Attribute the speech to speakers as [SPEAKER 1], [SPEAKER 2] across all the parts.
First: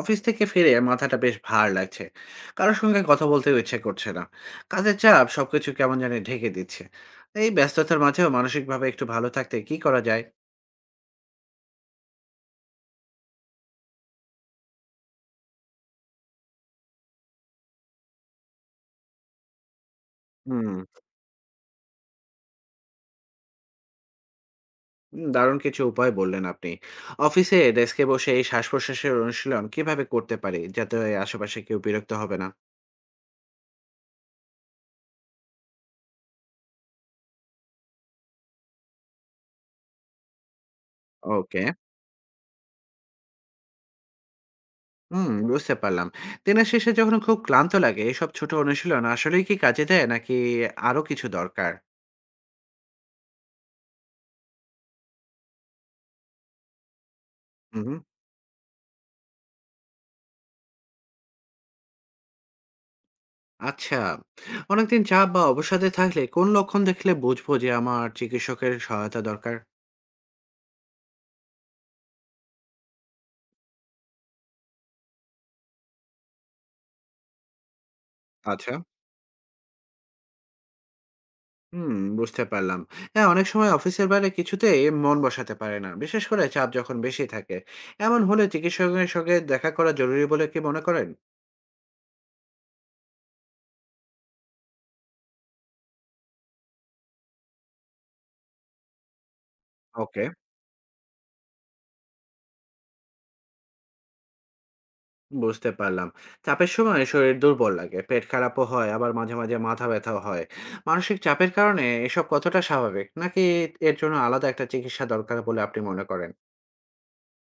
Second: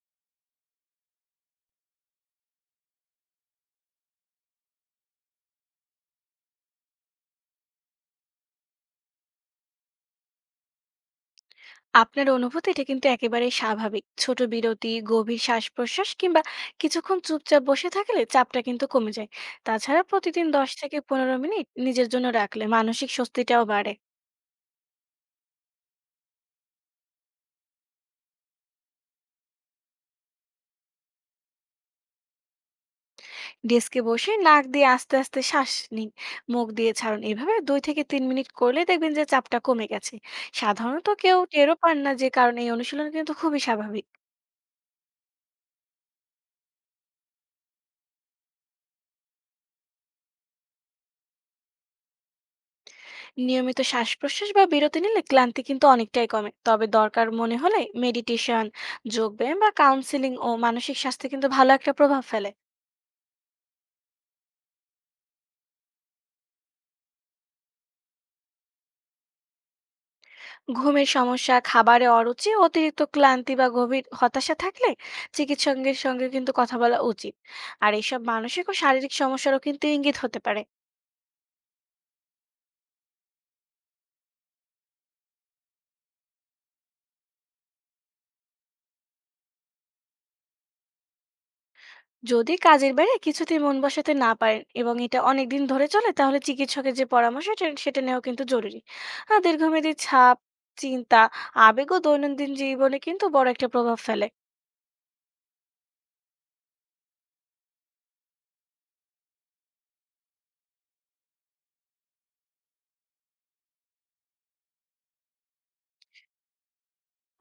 [SPEAKER 1] Office থেকে ফিরে মাথাটা বেশ ভার লাগছে। কারোর সঙ্গে কথা বলতেও ইচ্ছে করছে না। কাজের চাপ সবকিছু কেমন জানি ঢেকে দিচ্ছে। এই ব্যস্ততার মাঝেও মানসিকভাবে একটু ভালো থাকতে কি করা যায়?
[SPEAKER 2] আপনার অনুভূতি এটা কিন্তু একেবারেই স্বাভাবিক। ছোট বিরতি, গভীর শ্বাস-প্রশ্বাস কিংবা কিছুক্ষণ চুপচাপ বসে থাকলে চাপটা কিন্তু কমে যায়। তাছাড়া প্রতিদিন 10
[SPEAKER 1] হুম।
[SPEAKER 2] থেকে 15 মিনিট নিজের জন্য রাখলে মানসিক স্বস্তিটাও বাড়ে।
[SPEAKER 1] দারুণ কিছু উপায় বললেন আপনি। অফিসে ডেস্কে বসে এই শ্বাস প্রশ্বাসের অনুশীলন কিভাবে করতে পারি যাতে আশেপাশে কেউ বিরক্ত হবে না?
[SPEAKER 2] ডেস্কে বসে নাক দিয়ে আস্তে, আস্তে শ্বাস নিন, মুখ দিয়ে ছাড়ুন। এভাবে 2 থেকে 3 মিনিট করলেই দেখবেন যে চাপটা কমে গেছে। সাধারণত কেউ
[SPEAKER 1] ওকে।
[SPEAKER 2] টেরও পান না যে কারণে এই অনুশীলন কিন্তু খুবই স্বাভাবিক।
[SPEAKER 1] হুম, বুঝতে পারলাম। দিনের শেষে যখন খুব ক্লান্ত লাগে এসব ছোট অনুশীলন আসলেই কি কাজে দেয়, নাকি আরো কিছু দরকার?
[SPEAKER 2] নিয়মিত শ্বাস প্রশ্বাস বা বিরতি নিলে ক্লান্তি কিন্তু অনেকটাই কমে তবে দরকার মনে হলে
[SPEAKER 1] হুম।
[SPEAKER 2] মেডিটেশন যোগব্যায়াম বা কাউন্সিলিং ও মানসিক স্বাস্থ্যে কিন্তু ভালো একটা প্রভাব ফেলে।
[SPEAKER 1] আচ্ছা। অনেকদিন চাপ বা অবসাদে থাকলে কোন লক্ষণ দেখলে বুঝবো যে আমার চিকিৎসকের সহায়তা দরকার?
[SPEAKER 2] ঘুমের সমস্যা খাবারে অরুচি অতিরিক্ত ক্লান্তি বা গভীর হতাশা থাকলে চিকিৎসকের সঙ্গে কিন্তু কথা বলা উচিত। আর এইসব মানসিক ও
[SPEAKER 1] আচ্ছা।
[SPEAKER 2] শারীরিক সমস্যারও কিন্তু ইঙ্গিত হতে পারে।
[SPEAKER 1] হুম, বুঝতে পারলাম। হ্যাঁ, অনেক সময় অফিসের বাইরে কিছুতেই মন বসাতে পারে না, বিশেষ করে চাপ যখন বেশি থাকে। এমন হলে চিকিৎসকের সঙ্গে দেখা করা জরুরি বলে কি মনে করেন?
[SPEAKER 2] যদি কাজের বাইরে কিছুতেই মন বসাতে না পারেন এবং এটা অনেক দিন ধরে চলে তাহলে চিকিৎসকের যে পরামর্শ সেটা সেটা নেওয়া কিন্তু জরুরি। আর দীর্ঘমেয়াদী
[SPEAKER 1] ওকে,
[SPEAKER 2] ছাপ চিন্তা আবেগ ও দৈনন্দিন জীবনে কিন্তু বড় একটা প্রভাব ফেলে।
[SPEAKER 1] বুঝতে পারলাম। চাপের সময় শরীর দুর্বল লাগে, পেট খারাপও হয়, আবার মাঝে মাঝে মাথা ব্যথাও হয়। মানসিক চাপের কারণে এসব কতটা স্বাভাবিক? নাকি এর জন্য আলাদা একটা চিকিৎসা দরকার বলে আপনি মনে করেন?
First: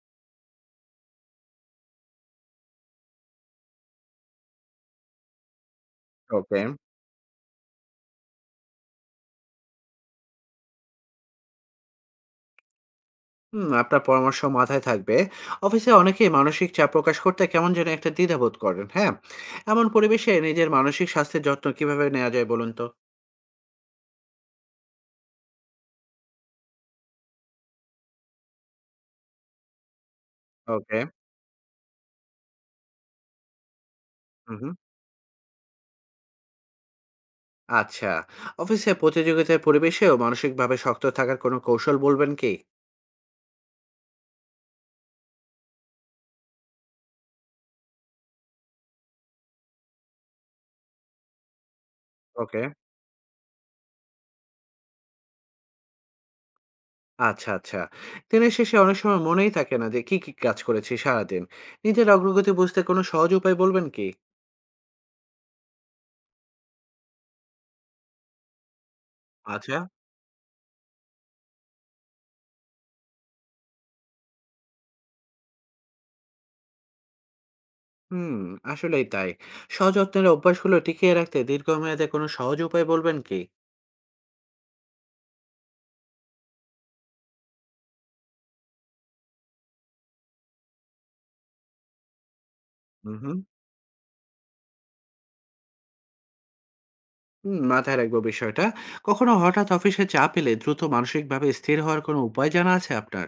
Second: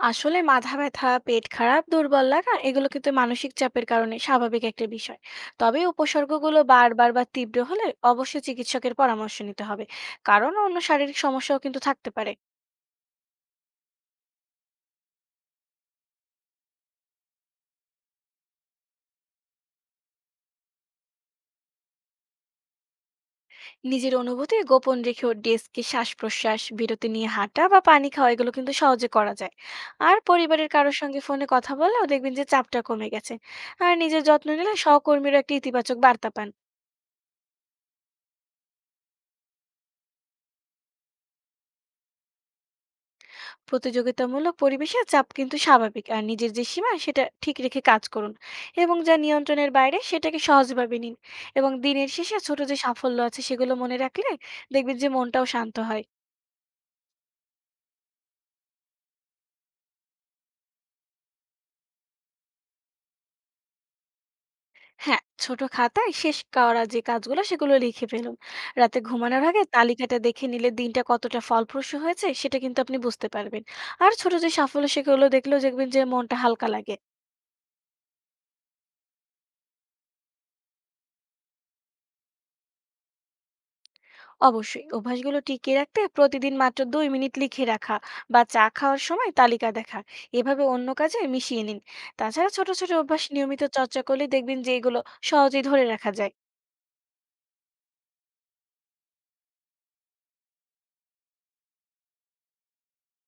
[SPEAKER 2] আসলে মাথা ব্যথা পেট খারাপ দুর্বল লাগা এগুলো কিন্তু মানসিক চাপের কারণে স্বাভাবিক একটা বিষয়। তবে উপসর্গগুলো
[SPEAKER 1] ওকে।
[SPEAKER 2] বারবার বা তীব্র হলে অবশ্যই চিকিৎসকের পরামর্শ নিতে হবে। কারণ অন্য শারীরিক সমস্যাও কিন্তু থাকতে পারে।
[SPEAKER 1] হুম, আপনার পরামর্শ মাথায় থাকবে। অফিসে অনেকেই মানসিক চাপ প্রকাশ করতে কেমন যেন একটা দ্বিধাবোধ করেন, হ্যাঁ? এমন পরিবেশে নিজের মানসিক স্বাস্থ্যের যত্ন কিভাবে নেওয়া যায় বলুন তো?
[SPEAKER 2] নিজের অনুভূতি গোপন রেখে ওর ডেস্কে শ্বাস প্রশ্বাস বিরতি নিয়ে হাঁটা বা পানি খাওয়া এগুলো কিন্তু সহজে করা যায়। আর পরিবারের কারোর
[SPEAKER 1] ওকে।
[SPEAKER 2] সঙ্গে ফোনে কথা বললেও দেখবেন যে চাপটা কমে গেছে। আর নিজের যত্ন
[SPEAKER 1] হুম,
[SPEAKER 2] নিলে
[SPEAKER 1] হুম।
[SPEAKER 2] সহকর্মীরা একটা ইতিবাচক বার্তা পান।
[SPEAKER 1] আচ্ছা। অফিসে প্রতিযোগিতার পরিবেশেও মানসিকভাবে শক্ত থাকার কোনো কৌশল বলবেন কি?
[SPEAKER 2] প্রতিযোগিতামূলক পরিবেশে চাপ কিন্তু স্বাভাবিক আর নিজের যে সীমা সেটা ঠিক রেখে কাজ করুন এবং যা নিয়ন্ত্রণের বাইরে সেটাকে সহজভাবে নিন। এবং দিনের শেষে ছোট
[SPEAKER 1] ওকে।
[SPEAKER 2] যে সাফল্য আছে সেগুলো মনে রাখলে দেখবেন যে মনটাও শান্ত হয়।
[SPEAKER 1] আচ্ছা, আচ্ছা। দিনের শেষে অনেক সময় মনেই থাকে না যে কি কি কাজ করেছি সারাদিন। নিজের অগ্রগতি বুঝতে কোনো সহজ উপায় বলবেন কি?
[SPEAKER 2] হ্যাঁ, ছোট খাতায় শেষ করা যে কাজগুলো সেগুলো লিখে ফেলুন। রাতে ঘুমানোর আগে
[SPEAKER 1] আচ্ছা।
[SPEAKER 2] তালিকাটা দেখে নিলে দিনটা কতটা ফলপ্রসূ হয়েছে সেটা কিন্তু আপনি বুঝতে পারবেন। আর ছোট যে সাফল্য সেগুলো দেখলেও দেখবেন যে মনটা হালকা লাগে।
[SPEAKER 1] হুম, আসলেই তাই। সযত্নের অভ্যাসগুলো টিকিয়ে রাখতে দীর্ঘমেয়াদে কোনো সহজ উপায় বলবেন কি?
[SPEAKER 2] অবশ্যই অভ্যাসগুলো টিকিয়ে রাখতে প্রতিদিন মাত্র ২ মিনিট লিখে রাখা বা চা খাওয়ার সময় তালিকা দেখা। এভাবে অন্য কাজে মিশিয়ে নিন। তাছাড়া ছোট, ছোট
[SPEAKER 1] উহু,
[SPEAKER 2] অভ্যাস
[SPEAKER 1] হুম,
[SPEAKER 2] নিয়মিত চর্চা করলে দেখবেন যে এগুলো সহজেই ধরে রাখা যায়।
[SPEAKER 1] হুম, মাথায় রাখবো বিষয়টা। কখনো হঠাৎ অফিসে চাপ এলে দ্রুত মানসিকভাবে স্থির হওয়ার কোনো উপায় জানা আছে আপনার?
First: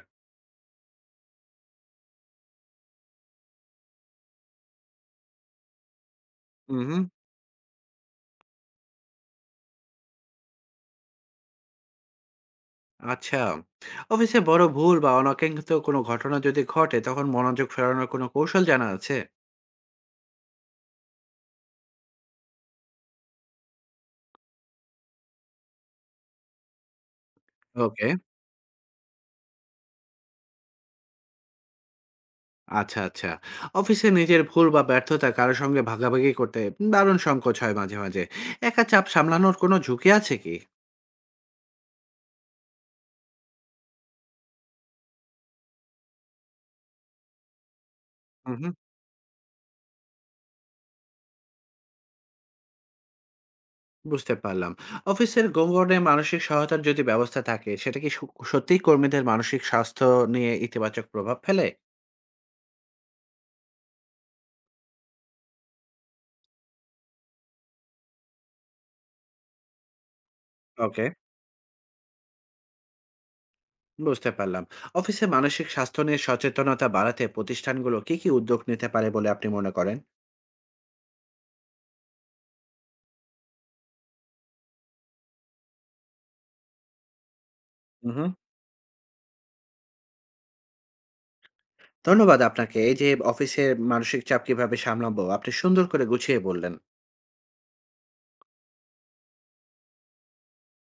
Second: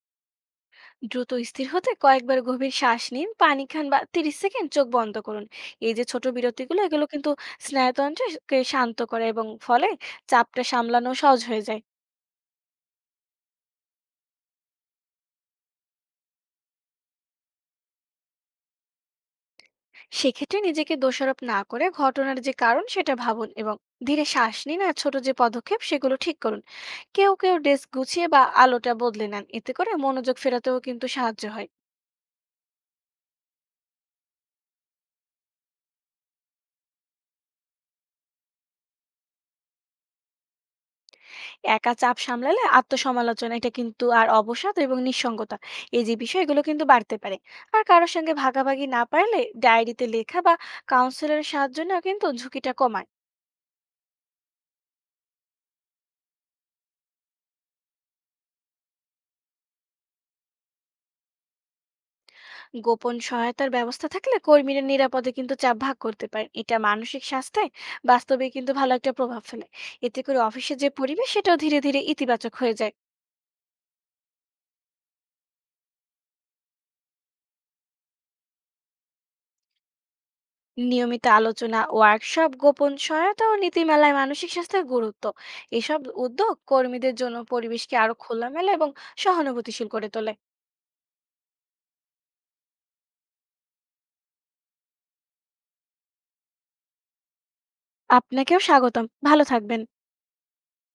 [SPEAKER 2] দ্রুত স্থির হতে কয়েকবার গভীর শ্বাস নিন পানি খান বা 30 সেকেন্ড চোখ বন্ধ করুন। এই যে ছোট বিরতিগুলো
[SPEAKER 1] উহু,
[SPEAKER 2] এগুলো কিন্তু স্নায়ুতন্ত্রকে শান্ত করে এবং ফলে চাপটা সামলানো সহজ হয়ে যায়।
[SPEAKER 1] আচ্ছা। অফিসে বড় ভুল বা অনাকাঙ্ক্ষিত কোনো ঘটনা যদি ঘটে তখন মনোযোগ ফেরানোর কোনো কৌশল জানা আছে?
[SPEAKER 2] সেক্ষেত্রে নিজেকে দোষারোপ না করে ঘটনার যে কারণ সেটা ভাবুন এবং ধীরে শ্বাস নিন আর ছোট যে পদক্ষেপ সেগুলো ঠিক করুন। কেউ কেউ ডেস্ক
[SPEAKER 1] ওকে,
[SPEAKER 2] গুছিয়ে বা আলোটা বদলে নেন এতে করে মনোযোগ ফেরাতেও কিন্তু সাহায্য হয়।
[SPEAKER 1] আচ্ছা, আচ্ছা। অফিসে নিজের ভুল বা ব্যর্থতা কারো সঙ্গে ভাগাভাগি করতে দারুণ সংকোচ হয় মাঝে মাঝে। একা চাপ সামলানোর কোনো ঝুঁকি আছে কি?
[SPEAKER 2] একা চাপ সামলালে আত্মসমালোচনা এটা কিন্তু আর অবসাদ এবং নিঃসঙ্গতা এই যে বিষয় এগুলো কিন্তু বাড়তে পারে। আর কারোর সঙ্গে
[SPEAKER 1] উহু।
[SPEAKER 2] ভাগাভাগি না পারলে ডায়েরিতে লেখা বা কাউন্সিলরের সাহায্য নেওয়া কিন্তু ঝুঁকিটা কমায়।
[SPEAKER 1] বুঝতে পারলাম। অফিসের গংগনে মানসিক সহায়তার যদি ব্যবস্থা থাকে, সেটা কি সু সত্যিই কর্মীদের মানসিক স্বাস্থ্য নিয়ে ইতিবাচক প্রভাব ফেলে?
[SPEAKER 2] গোপন সহায়তার ব্যবস্থা থাকলে কর্মীরা নিরাপদে কিন্তু চাপ ভাগ করতে পারেন এটা মানসিক স্বাস্থ্যে বাস্তবে কিন্তু ভালো একটা প্রভাব ফেলে। এতে করে অফিসের যে
[SPEAKER 1] ওকে।
[SPEAKER 2] পরিবেশ সেটাও ধীরে ধীরে ইতিবাচক হয়ে যায়।
[SPEAKER 1] বুঝতে পারলাম। অফিসে মানসিক স্বাস্থ্য নিয়ে সচেতনতা বাড়াতে প্রতিষ্ঠানগুলো কি কি উদ্যোগ নিতে পারে বলে আপনি মনে করেন?
[SPEAKER 2] নিয়মিত আলোচনা ওয়ার্কশপ গোপন সহায়তা ও নীতিমেলায় মানসিক স্বাস্থ্যের গুরুত্ব এসব উদ্যোগ কর্মীদের জন্য পরিবেশকে
[SPEAKER 1] হুম,
[SPEAKER 2] আরো
[SPEAKER 1] হুম।
[SPEAKER 2] খোলামেলা এবং সহানুভূতিশীল করে তোলে।
[SPEAKER 1] ধন্যবাদ আপনাকে। এই যে অফিসের মানসিক চাপ কিভাবে সামলাবো, আপনি সুন্দর করে গুছিয়ে বললেন।
[SPEAKER 2] আপনাকেও স্বাগতম ভালো থাকবেন।